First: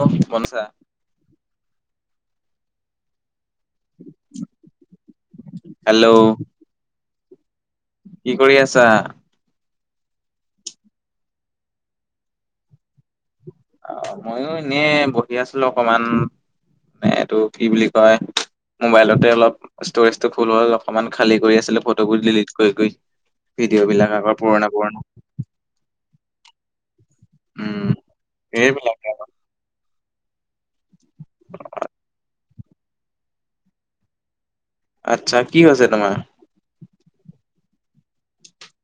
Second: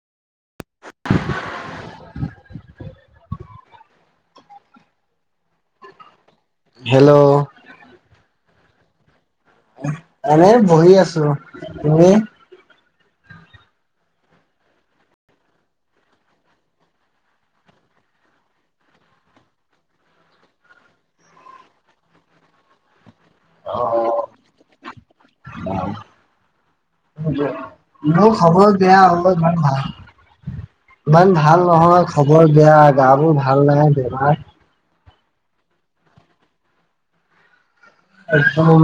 অ মনচা। [inaudible] Hello? Hello. কি কৰি আছা? এনেই বহি আছো। তুমি? অ, মইও এনে বহি আছিলো অকমান মে এইটো কি বুলি কয় মবাইলতে অলপ ষ্টৰেজটো ফুল হল অকমান খালী কৰি আছিল ফটোবোৰ দিলিট কৰি কৰি। ভিডিঅ'বিলাক আগৰ পুৰণা পুৰণা। উম খবৰ এইবিলাক দিয়া অলপ ইমান ভাল। ইমান ভাল নহয় খবৰ বেয়া গা বোৰ ভাল নাই বেমাৰ। আচ্ছা কি হৈছে তোমাৰ? একদম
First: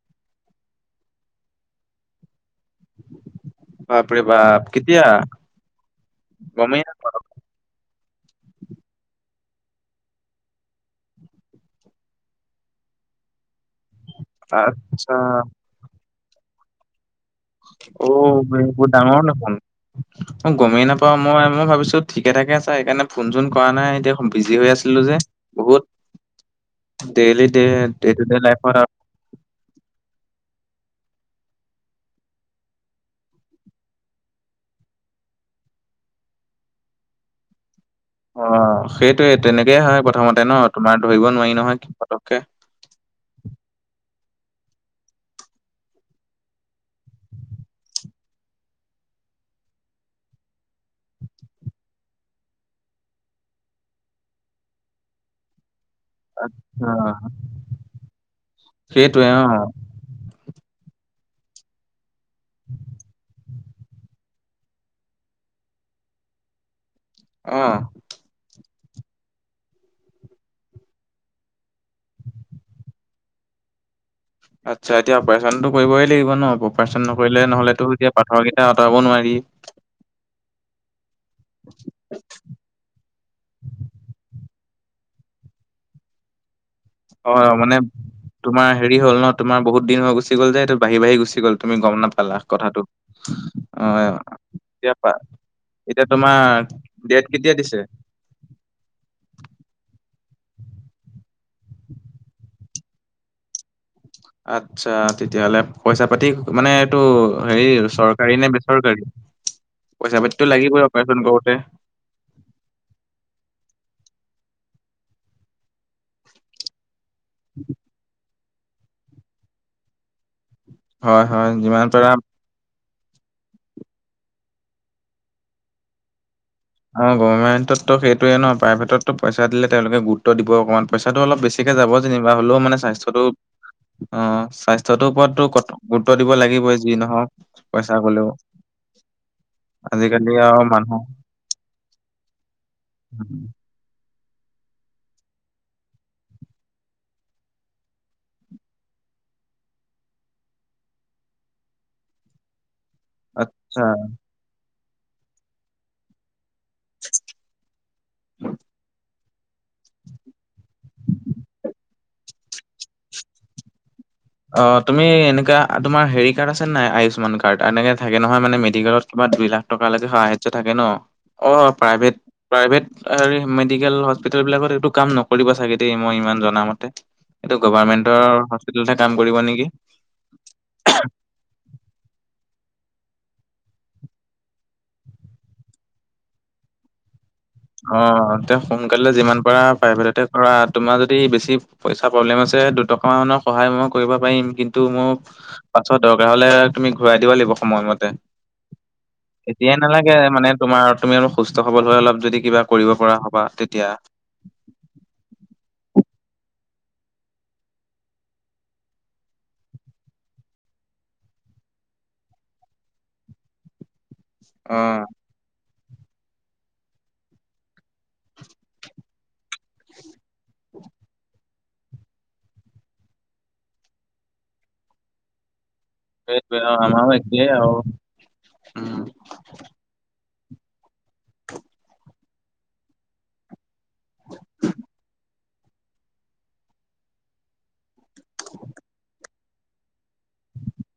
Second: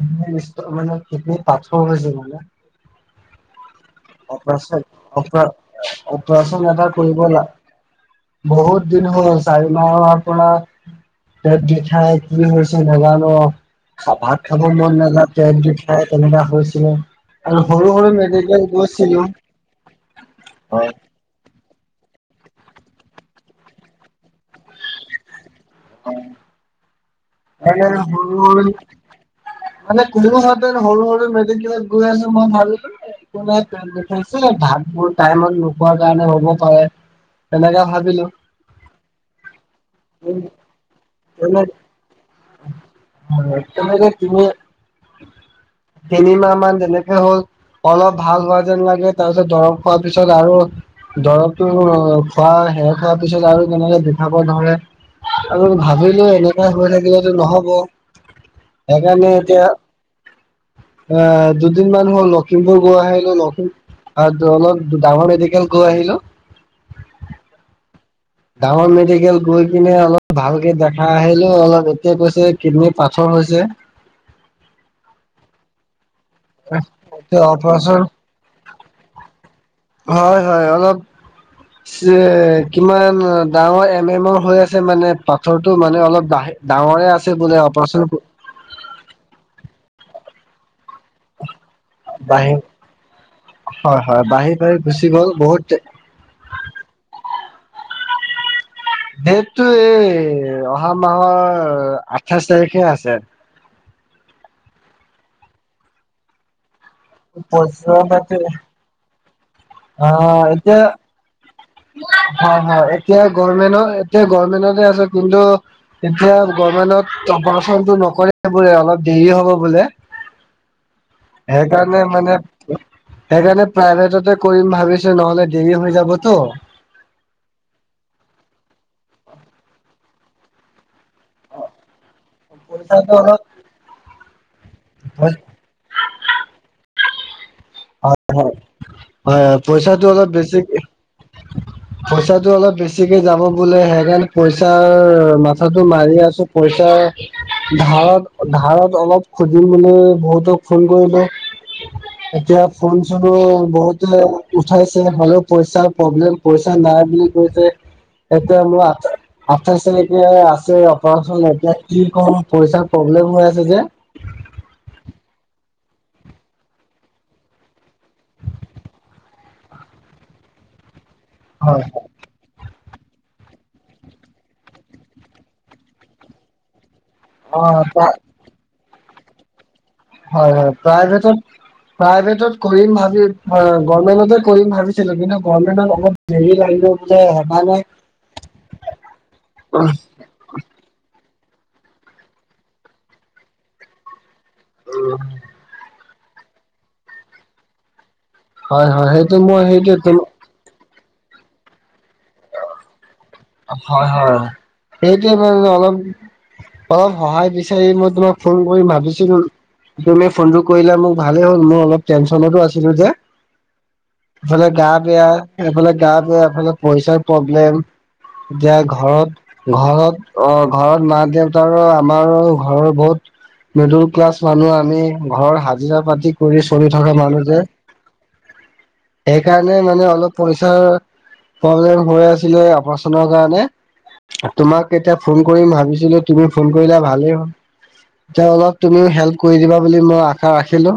[unintelligible] মানে কিডনীৰ পাঠৰ হৈছে [unintelligible] [unintelligible] বাপ অপাৰেচন কেতিয়া অপ অপাৰেচন গমেই এটা কৰিব লাগে। বহুত দিন হ'ল চাৰি মাহৰ পৰা পেট বিষাই কি হৈছে নাজানোঁ আৰু। ভাত খাব মন আচ্ছা নাযায় পেট বিষ তেনেকা হৈছিলে, আৰু সৰু-সৰু অ' মেডিকেল বহুত গৈ ডাঙৰ দেখোন। অ, গমেই নাপাওঁ। মই-মই ভাবিছোঁ ঠিকে থাকে আছা সেইকাৰণে ফোন চোন কৰা নাই এতিয়া বিজি হৈ আছিলোঁ যে বহুত [unintelligible] ডেইলি ডে এ মল ডে টু ডে [unintelligible] লাইফত মানে [unintelligible] সৰু-সৰু মেডিকেলত গৈ আছোঁ মই ভাবিলোঁ [unintelligible] দেখাইছে ভাত বোৰ টাইমত নোপোৱাৰ কাৰণে হ'ব পাৰে। তেনেকাে ভাবিলোঁ। অ', সেইটোয়ে তেনেকয়ে হয় প্ৰথমতে ন, তোমাৰ ধৰিব নোৱাৰি তেনে নহয় পতককে। [unintelligible] তিনিমাহ মান যেনেকে হ'ল অলপ ভাল হোৱা যেন লাগে, তাৰ পিছত দৰৱ খোৱাৰ পিছত আৰু দৰৱতটো খোৱা সেষ খোৱাৰ পিছত আৰু তেনেকে বিঠাব ধৰে। আৰু ভাবিলোঁ এনেকুৱা আচ্ছা হৈ থাকিলেতো নহব, সেইটোৱে সেইকাৰণে অ এতিয়া আহ দুদিনমান হ'ল লখিমপুৰ গৈ আহিলোঁ, লখিমপুৰ আৰু অলপ ডাঙৰ মেডিকেল গৈ আহিলোঁ অ'। ডাঙৰ মেডিকেল গৈ কিনে অলপ ভালকে দেখা আহিলোঁ অলপ এতিয়া কৈছে কিডনী পাথৰ হৈছে। আচ্ছা এতিয়া অপাৰচনতটো কৰিবই লাগিব ন, অপাৰেচন এতিয়া নকৰিলে নহ'লেতো অপাৰচন এতিয়া পাঠৰ কেইটা আঁতৰাব নোৱাৰি। হয়, হয় অলপ [unintelligible] কিমান উ ডাঙৰ এম এমৰ হৈ আছে মানে, পাথৰটো মানে অলপ বাহি অ', মানে তোমাৰ হেৰি হল ন, তোমাৰ বহুত দিন হৈ গুচি গ'ল যে এইটো বাঢ়ি-বাঢ়ি গ গোচি গল তুমি গম নাপালা বাঢ়ি কথাটো। হয় অ', হয় বাঢ়ি বাঢ়ি এতি গুচি গ'ল বহুত এতিয়া তোমাৰ ডেট কেতিয়া দিছে? ডটটো এই অহা মাহৰ আঠাইছ তাৰিখে আছে। আচ্ছা তেতিয়া‌হলে পইচা পাতি, মানে এইটো হেৰি পইচা চৰকাৰী পাতি নে বেছ ৰকাৰী? পইচা পাতিটো লাগিবই অপাৰচন কৰোতে? হয়-হয়, এতিয়া গমেন্ট এতিয়া গভমেন্টতে আছে। কিন্তু এতিয়া গভমেন্টত অপাৰচনটো নকৰে বোলে, অলপ দেৰি হ'ব বোলে হয় হয় যিমান সেইকাৰণে পাৰা মানে সেইকাৰণে প্ৰাইভেটতে কৰিম ভাবিছোঁ নহলে দেৰি হৈ যাবতো। অ', গভৰ্ণমেণ্টততো সেইয়ে ন, প্ৰাইভটতো পইচা দিলে তেওঁলে গুৰুত্ব দিব অকণমান। পইচাটো অলপ বেছি গতিকে যাব যেনিবা, হ'লেও মানে পইচাটো স্বাস্থ্যটো অলপ অ', স্বাস্থ্যটোৰ হয় ওপৰততো কট গুৰুত্ব দিব লাগিবই, যি নহওঁক। হয়-হয়-হয়, পইচাটো অলপ আজিকালি আৰু বেছিকে মানুহ পইচাটো অলপ বেছিকে যাব বোলে হেকাৰনে পইচাৰ মাথাটো মাৰি আছোঁ পইচা ধাৰত-ধাৰত অলপ খুজিম বুলি মানে বহুতক ফোন কৰিলোঁ। এতিয়া ফোন চুনু আচ্ছা বহুতে উঠাইছে হলেও পইচাৰ প্ৰব্লেম পইচা নাই বুলি কৈছে, এতিয়া বুল আ আঠাইচ‌ তাৰিখে আছে অপাৰচন, এতিয়া কি ক'ম পইচাৰ প্ৰব্লেম হৈ আছে যে। অ', তুমি এনেকুৱা তোমাৰ হেৰি কাৰ্ড আছেনে নাই আয়ুস্মান কাৰ্ড? এনেকে থাকে নহয় মানে মেডিকেলত কিবা দুই লাখ টকা লেকে সাহাৰ্য থাকে ন, অ', অ', প্ৰাইভেট প্ৰাইভেট হেৰী মেডিকেল হস্পিটেল বিলাকত এইটো কাম নকৰিবা চাগে ডেই মই ইমান জনা মতে। এইটো প্ৰা হয় গভাৰমেণ্টৰ হস্পিতেলতহে কাম কৰিব নেকি? হয়-হয়, প্ৰাইভেত প্ৰাইভেটত কৰিম ভাবি গমেন্টতে কৰিম ভাবিছিলোঁ কিন্তু গমেন্টত অল দেৰি লাগিব [unintelligible] কাৰে অ', তে সোনকালে যিমান পাৰা প্ৰাইভেট কৰা তোমাৰ যদি বেছি পইচা প্ৰব্লেম আছে দুটক মানৰ সহায় মই কৰিব পাৰিম। কিন্তু মোক পাছত দৰকাৰ হলে, তুমি ঘূৰাই দিব লাগিব সময়মতে হয় হয় সেইটো মই এতিয়াই নালাগে সেইটো মানে তোমাৰ তুমি অলপ সুস্থ সবল হৈ, অলপ যদি কিবা কৰিব পৰা হবা। তেতিয়া। হয়-হয়, সেইটোৱে মানে অলপ অলপ সহায় বিচাৰি মই তোমাক ফোন কৰি ভাবিছিলোঁ। তুমি ফোনটো কৰিলা মোক ভালেই হ'ল, মই অলপ টেনশচনতো আছিলোঁ যে। এইফালে গা অ', বেয়া, এইফালে গা বয়া এফালে পইচাৰ প্ৰব্লেম। এতিয়া ঘৰত-ঘৰত অ' ঘৰত মা দেউতাৰো আমাৰো ঘৰ বহুত মিডিল ক্লাছ মানুহ আমি ঘৰৰ হা জিৰা পাতি সেইটোৱে কৰি অ', চলি আমাৰো থকা মানুহ একেই যে। আৰু উম। সেইকাৰণে মানে অলপ পইচাৰ প্ৰব্লেম হৈ আছিলে ফোনৰ কাৰণে, তোমাক এতিয়া ফোন কৰিম ভাবিছিলোঁ। তুমি ফোন কৰিলা ভালেই হ'ল। এতিয়া অলপ তুমিও হেল্প কৰি দিবা বুলি মই আশা ৰাখিলোঁ।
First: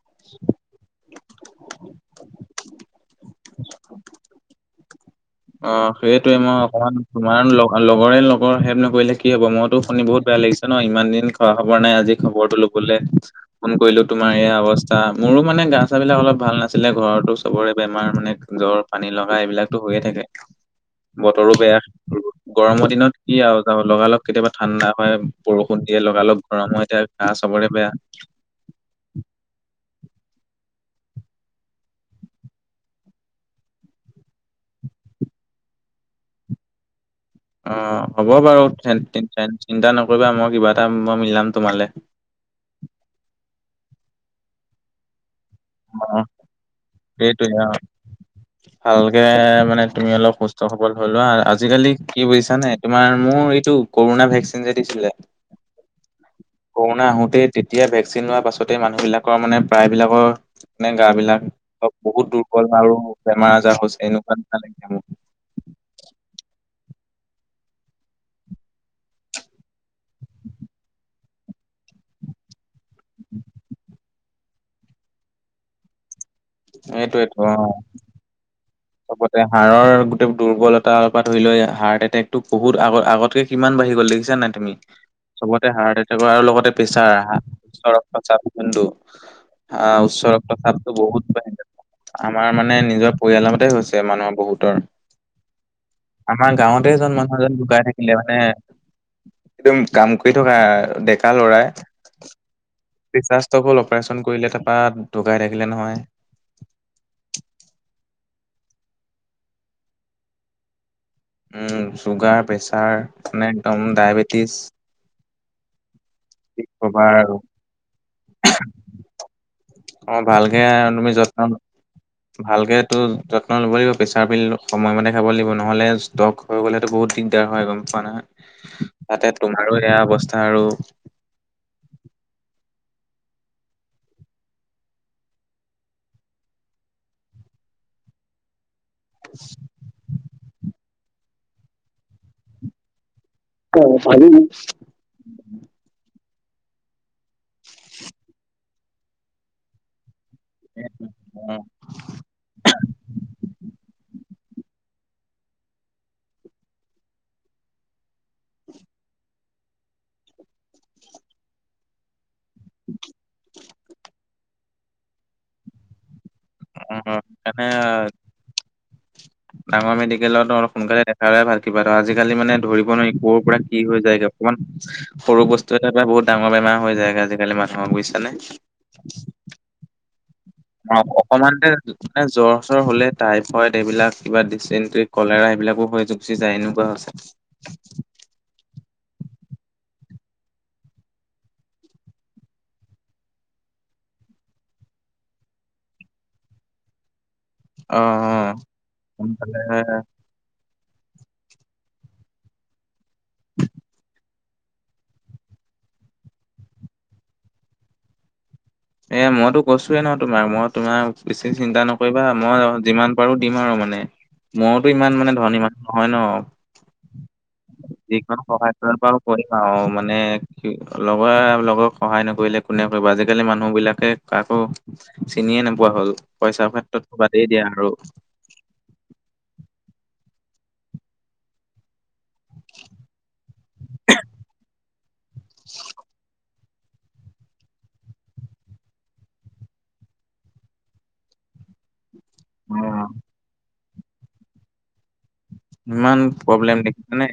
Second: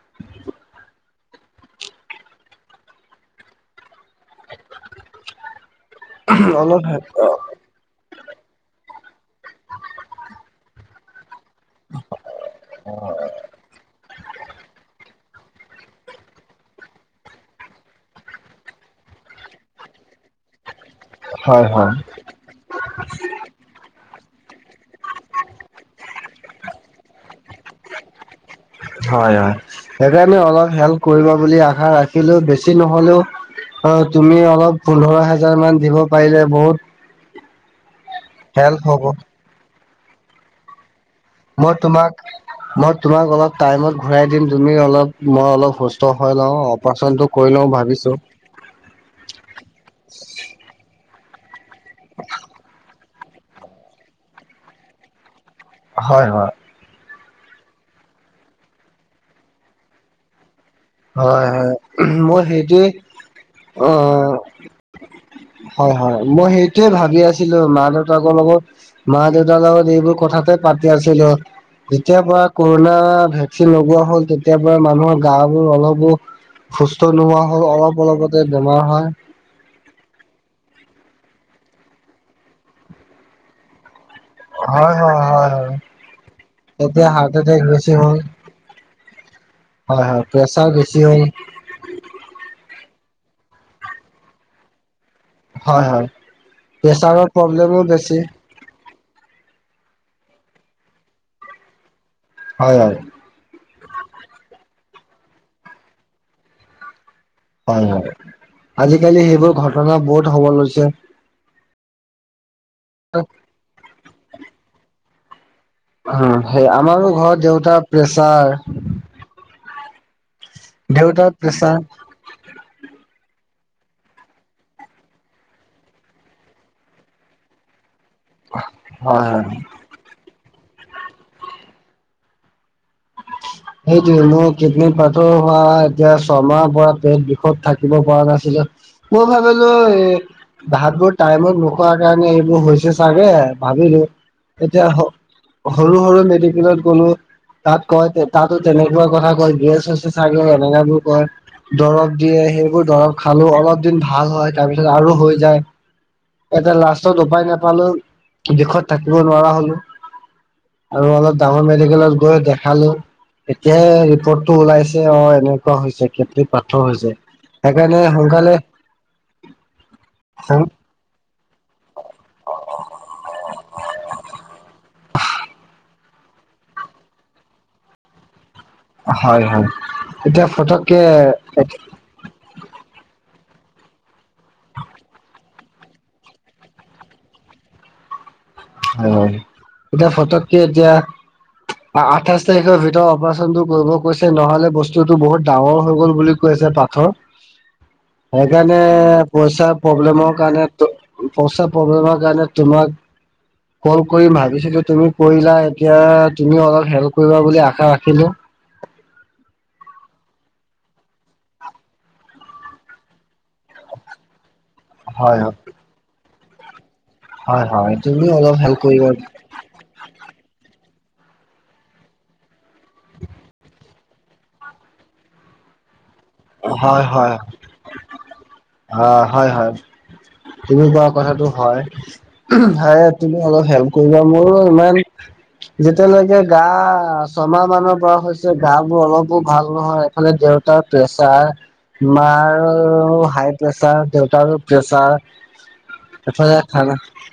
[unintelligible] অ', সেইটোৱে মই অলপ অকমান তোমাৰ লগ আৰু লগৰে লগৰক হেল্প নকৰিলে কি হ'ব? মইতো শুনি বহুত বেয়া লাগিছে ন ইমান দিন হয় খবৰ নাই আজি খবৰতো লৱলে ফোন কৰিলোঁ তোমাৰ এইয়া অৱস্থা। মোৰো মানে গা চা বিলাক অলপ ভাল নাছিলে, ঘৰতো চবৰে বেমাৰ মানে জ্বৰ পানী লগা এইবিলাকতো হৈয়ে থাকে, বতৰো হয় বেয়া। হয় গৰমৰ দিনত কি আৰু যাব লগালগ কেতিয়াবা ঠাণ্ডা হয়, বৰষুণ দিয়ে লগালগ গৰম হয় তে গা চবৰে বেয়া। হয়-হয়। সেইকাৰণে অলপ হেল্প কৰিবা বুলি আশা ৰাখিলোঁ, বেছি নহলেওঁ অ', তুমি অলপ পোন্ধৰ হাজাৰ মান দিব পাৰিলে বহুত অ', হ'ব বাৰু হেল্প হ'ব [unintelligible] চিন্তা নকৰিবা মই কিবা এটা মই মিলাম। মই তোমালে তোমাক- মই তোমাক অলপ টাইমত ঘূৰাই দিম তুমি অলপ, মই অলপ সুস্থ অ হৈ লওঁ, অপাৰেচনটো সেইটোৱে কৰি অ লওঁ ভাবিছোঁ। ভালকে মানে তুমি অলপ সুস্থ সবল হৈলোৱা আৰু আজিকালি কি বুজিছা নে? তোমাৰ মোৰ এইটো কৰোণা ভেকচিন যে দিছিলে? হয়- হয়। কৰোণা আহোতেই তেতিয়া ভেকচিন লোৱা পাছতেই মানুহবিলাকৰ মানে প্ৰায়বিলাকৰ মানে গা হয় বিলাক হয় বহুত মই দুৰ্বল সেইটোৱে আৰু বেমাৰ আজাৰ হৈছে এনেকুৱা নিচনা লাগিছে মোক। হয়-হয়, মই সেইটোয়ে ভাবি আছিলোঁ, মা- দেউতাকৰ লগত মা -দেউতাৰ লগত এইবোৰ কথাতে পাতি আছিলোঁ। যেতিয়াৰ পৰা কৰোনা ভেকচিন লগোৱা হ'ল, তেতিয়া পৰা মানুহৰ গা বোৰ অলপো সুস্থ সেইটোৱেতো নোহোৱা হ'ল, অলপ -অলপতে বেমাৰ হয়। হাৰৰ গোটেই দুৰ্বলতাৰ পা ধৰি লৈ হাৰ্ট এটেকটো বহুত আগ- আগতকে কিমান বাঢ়ি গ'ল দেখিছ খিছা নাই তুমি? হয় হয় হয় চবতে হয়। হাৰ্ট এটেক আৰু লগতে এতিয়া প্ৰেছাৰ হাৰ্ট এটেক বেছি হ'ল [unintelligible] আ উৎস হয় হয় ৰক্ত প্ৰেছাৰ চাপটো বেছি হ'ল বহুত বাঢ়ি [unintelligible] আমাৰ মানে নিজৰ পৰিয়ালৰ মতে হৈছে মানে বহুতৰ। হয় হয়। [inaudible] আমাৰ গাঁৱতে এজন প্ৰেছাৰৰ মানুহ এজন প্ৰব্লেমো ঢুকাই বেছি থাকিলে মানে একদম কাম কৰি থকা ডেকা ল'ৰা। হয়-হয়। প্ৰেছাৰ ষ্ট'কৰ অপাৰেচন কৰিলে তাৰপা ঢুকাই থাকিলে নহয়। হয়- হয়, আজিকালি সেইবোৰ ঘটনা বহুত হ'ব লৈছে। উম, ছুগাৰ, প্ৰেছাৰ মানে একদম ডায়বেটিছ। উম, কি সেই ক'বা আমাৰো আৰু। ঘৰত দেউতা প্ৰেচাৰ। অ', ভালকে তুমি দেউতাৰ যত্ন প্ৰেছাৰ ভালকেটো যত্ন ল'ব লাগিব, প্ৰেছাৰ পিল সময়মতে খাব লাগিব নহ'লে লগ কৰিবলেটো বহুত দিগদাৰ হয় গম পোৱা নহয়, হয় তাতে হয়। তোমাৰো সেয়া অৱস্থা আৰু। সেইটোয়ে মোৰ কিডনী পাথৰ হোৱা এতিয়া ছমাহৰ পৰা পেট বিষত থাকিব পৰা নাছিলোঁ। মই ভাবিলো এই ভাতবোৰ টাইমত নোখোৱা কাৰণে এইবোৰ হৈছে চাগে। ভাবিলোঁ, এতিয়া হ সৰু- সৰু মেডিকেলত গ'লো, তাত কয় তাতো তেনেকুৱা কথা কয় গেছ হৈছে চাগে এনেকাবোৰ কয়, অ' দৰৱ দিয়ে, সেইবোৰ দৰৱ খালো অলপ দিন ভাল হয়, তাৰপিছত আৰু হৈ যায়। এটা লাষ্টত উপায় নাপালো, বিষত থাকিব নোৱাৰা হ'লো। আৰু অলপ ডাঙৰ মেডিকেলত গৈ দেখালো। এতিয়াই ৰিপৰ্টটো ওলাইছে অ', এনেকুৱা হৈছে কে [unintelligible] পাথৰ হৈছে, সেইকাৰণে সোনকালে ডাঙৰ মেডিকেলত [unintelligible] সোনকালে [unintelligible] ভাল কিবা এটা, আজি কালি মানে ধৰিব নোৱাৰি ক'ৰ পৰা কি হৈ যায় অকমান সৰু বস্তু এটাৰ পৰা বহুত ডাঙৰ বেমাৰ হৈ যায় গে আজিকালি মানুহৰ বুইচানে। হয়-হয়, এতিয়া অ ফটককে এ অকমানতে মানে জ্বৰ চ্বৰ হ'লে টাইফইড এইবিলাক কিবা দিছেন্ত্ৰি, কলেৰা এইবিলাকো হৈ গুচি যায় এনেকুৱা হৈছে। হয়, এতিয়া ফটককে এতিয়া আ আঠাইছ তাৰিখৰ ভিতৰত অপাৰচনটো কৰিব কৈছে, নহ'লে বস্তুটো বহুত ডাঙৰ হৈ গ'ল বুলি কৈ আছে পাথৰ। [inaudible] সেইকাৰণে সোনকালে পইচাৰ প্ৰব্লেমৰ কাৰণে ত' পইচা প্ৰব্লেমৰ কাৰণে তোমাক [inaudible] কল কৰিম ভাবিছিলো তুমি কৰিলা এতিয়া তুমিও অলপ হেল্প কৰিবা বুলি আশা ৰাখিলো। এ মইতো কৈছোৱেই ন তোমাৰ, মই তোমাৰ বেছি চিন্তা নকৰিবা মই যিমান পাৰোঁ দিম আৰু মানে। মওঁতো ইমান মানে হয় হয় ধনী মানুহ নহয় ন। হয় হয় তুমি যিকণ অলপ সহায় হেল্প কৰিব পাৰোঁ কৰিম। অ', মানে কি লগৰে লগৰক সহায় নকৰিলে কোনে কৰিব আজিকালি মানুহ মানুহ বিলাকে কাকো চিনিয়ে নোপোৱা হ'ল, পইচাৰ ক্ষেত্ৰতো বাদেই দিয়া আৰু। হ হয়-হয়, তুমি কোৱা কথাটো হয়। সেইয়া তুমি অলপ হেল্প কৰিবা, মোৰো ইমান যেতিয়ালৈকে গা ছমাহ মানৰ পৰা হৈছে, গা বোৰ অলপো ভাল নহয়। ফালে দেউতাৰ প্ৰেচাৰ, অ। মাৰো হাই প্ৰেছাৰ, দেউতাৰো প্ৰেচাৰ। ইমান প্ৰব্লেম দেখি মানে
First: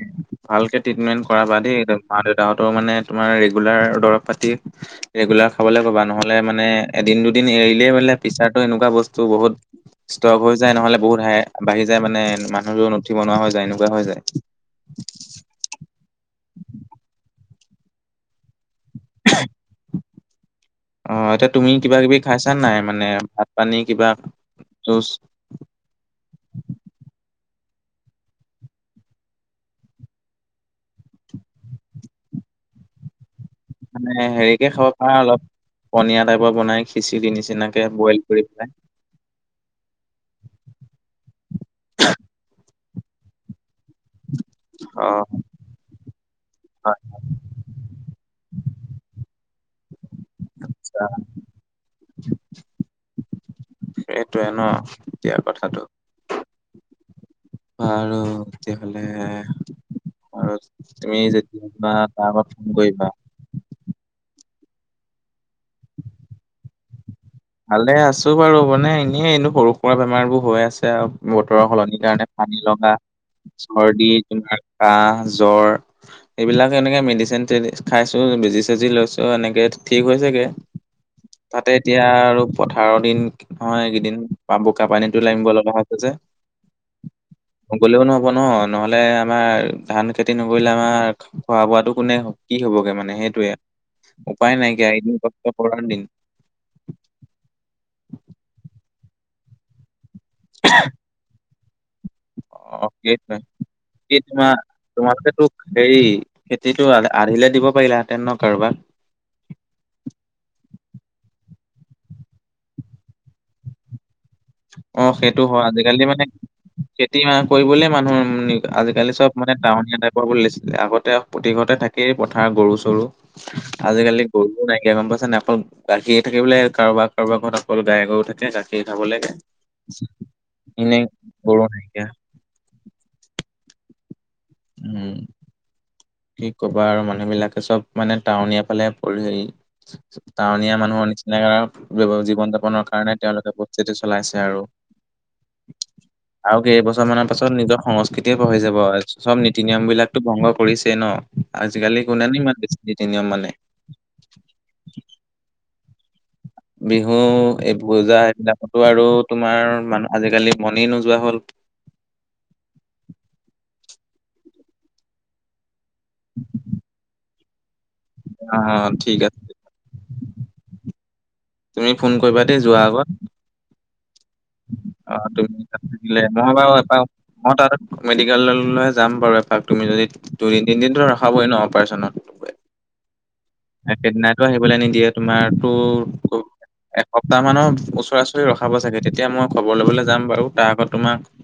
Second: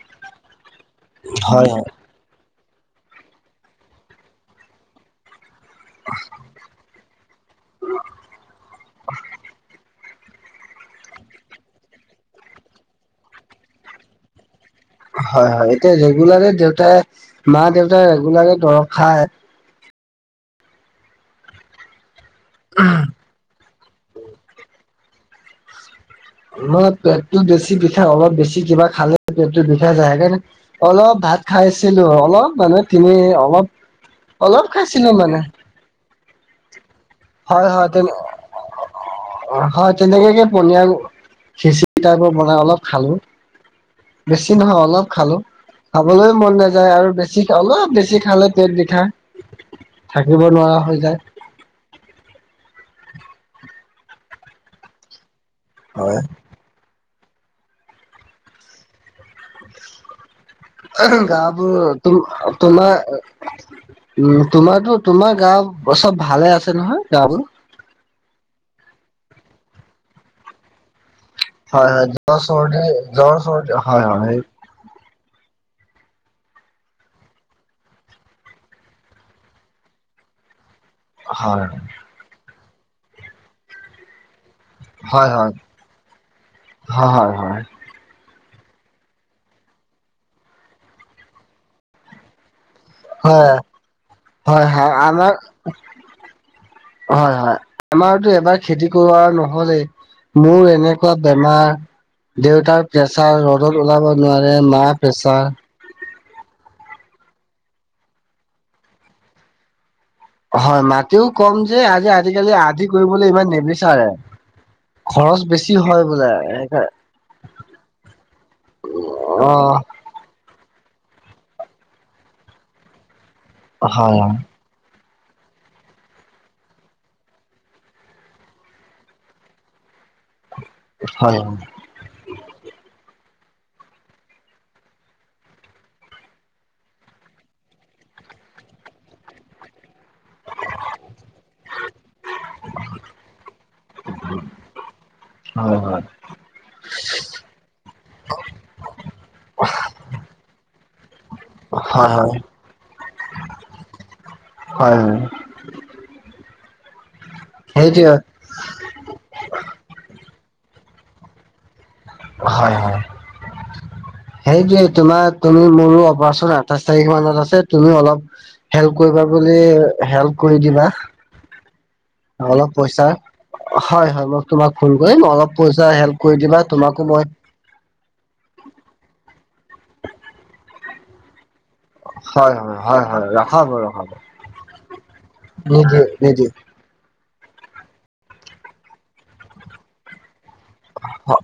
ভালকে ট্ৰিটমেন্ট কৰাবা হয় দেই হয় মা দেউতাহতো মানে তোমাৰ ৰেগুলাৰ দৰৱ পাতি ৰেগুলাৰ খাবলে ক'বা নহ'লে মানে এদিন দুদিন এৰিলেই বোলে পেচাৰটো এনেকুৱা বস্তু বহুত ষ্টক হৈ যায়, নহ'লে বহুত হাই বাঢ়ি যায় মানে মানুহজন উঠিব নোৱাৰা হৈ যায় এনেকুৱা হৈ যায়। হয়-হয়, এতিয়া ৰেগুলাৰ দেউতাই মা দেউতাই ৰেগুলাৰে দৰৱ খায় অ', এতিয়া তুমি কিবা কিবি খাইছানে নাই মানে ভাত পানী কিবা জোছ। মই পেটটো বেছি বিষাই, অলপ বেছি কিবা খালে পেটতটো বিষাই যায়, সেইকাৰনে অলপ ভাত খাইছিলোঁ অলপ মানে তিমি অলপ। মানে অলপ হেৰিকে খাব খাইছিলো পাৰা মানে অলপ পনীয়া টাইপৰ বনাই খিচিৰি নিচিনাকে বইল কৰি পেলাই। অ, হয় তেনেকেকে পনীয়া খিচি টাইপৰ বনাই অলপ খালোঁ। বেছি নহয় অলপ অ' খালোঁ খাবলৈও মন নাযায় আৰু বেছ বেছিখে অলপ বেছি খালে পেট বিষাই থাকিব নোৱাৰা হৈ আচ্ছা যায়। এটোৱে ন'এতিয়া কথাটো। হয়। আৰু তে হ'লে। আৰু তুমি যেতিয়া গা বোৰ [unintelligible] ফোন তোমাৰ কৰিবা উম, তোমাৰটো তোমাৰ গা চব ভালে আছে নহয় গা বোৰ? ভালে আছোঁ বাৰু মানে এনেই এনে সৰু সুৰা বেমাৰ বোৰ হৈ আছে আওঁ। বতৰৰ হয় সলনি হয় কাৰণে জ্বৰ পানী চৰ্দি লগা, জ্বৰ হয় চৰ্দি, হয় তোমাৰ কাহ, জ্বৰ এইবিলাক এনেকে মেডিচিন তেডি খাইছোঁ বেজি- চেজি লৈছোঁ এনেকে ঠিক হৈছে গে। হয় তাতে এতিয়া আৰু পথাৰৰ দিন নহয় এই কেইদিন। পা বোকা পানীতোলে হয় আনিব হয় লগা হ'ব যে। হয় হয় গ'লেও নহ'ব ন' নহ'লে আমাৰ ধান খেতি নকৰিলে আমাৰ খোৱা বোৱাটো কোনে কি হ'বগে মানে। মানে সেইটোৱে উপায় নাইকিয়া এদিন কষ্ট কৰাৰ দিন। হয়-হয় আমাৰতো এবাৰ খেতি কৰোৱা নহলেই মোৰ এনে [unintelligible] বেমাৰ দেউতাৰ অ সেইটোৱে প্ৰেচাৰ ৰ'দত ওলাব কি তোমাৰ নোৱাৰে মা তোমালোকেতো প্ৰেছাৰ হেৰি খেতিটো আৰহিলে দিব পাৰিলহেতেন ন' কাৰোবাক। হয় মাটিও কম যে আজি- আজিকালি আদি কৰিবলে ইমান নিবিচাৰে। অ, খৰচ সেইটো হয় বেছি আজি কালি মানে বোলে খেতি মানে কৰিবলে মানুহ আজিকালি চব অ মানে টাৱনীয়া টাইপ খুৱাবলে লৈছিলে আগতে প্ৰতি ঘৰতে থাকেই পথাৰ গৰু- চৰু আজিকালি হয় গৰু [unintelligible] নাইকিয়া গম পাইছাঁ নাই অকল গাখীৰ থাকিবলে কাৰোবাক- কাৰোবাক ঘৰত অকল গাই গৰু থাকে গাখীৰ খাবলে গে। এনে হয় হয় গৰু নাই কিয়া [unintelligible] উম, কি ক'বা আৰু মানুহ বিলাকে চব মানে টাউনীয়াফালে পৰি হেৰী টাৱনীয়া মানুহৰ নিচিনাকে আও জীৱন-যাপনৰ কাৰণে তেওঁলোকে স্থিতি চলাইছে আৰু। হয় হয় আৰু কেইবছৰ মানৰ পাছত নিজৰ সংস্কৃতিয়ে পাহৰি যাব [unintelligible] চব নীতি-নিয়ম বিলাকতো ভংগ কৰিছেই ন' হয় আজিকালি হয় কোনোনো ইমান বেছি নীতি নিয়ম মানে। হয়-হয়। বিহু এই সেইটোৱে পূজা এইবিলাকতো আৰু তোমাৰ মানো আজিকালি মনেই নোযোৱা হ'ল। হয়-হয় সেইটোৱে তোমাক তুমি মোৰো অপাৰেচন আঠাইশ তাৰিখ মানত আছে তুমি অলপ অ হেল্প ঠিক কৰিবা আছে বুলি হেল্প কৰি দিবা তুমি ফোন কৰিবা [inaudible] দেই অলপ যোৱাৰ আগত পইচাৰ হয় -হয় মোক তোমাক ফোন কৰিম মই অলপ পইচা হেল্প কৰি দিবা। তোমাকো মই [unintelligible] মেডিকেল লল্লৈ যাম বাৰু এপাক তুমি যদি দুই, তিনদিনটো ৰখাবই ন' অপাৰেচনত। হয় হয় হয় হয় ৰখাব ৰখাব একেদিনাইটো আহিবলৈ নিদিয়ে তোমাৰটো নিদিয়ে নিদিয়ে এসপ্তাহ মানৰ ওচৰা -ওচৰি ৰখাব চাগে তেতিয়া মই খবৰ ল'বলৈ যাম বাৰু তাৰ আগত তোমাক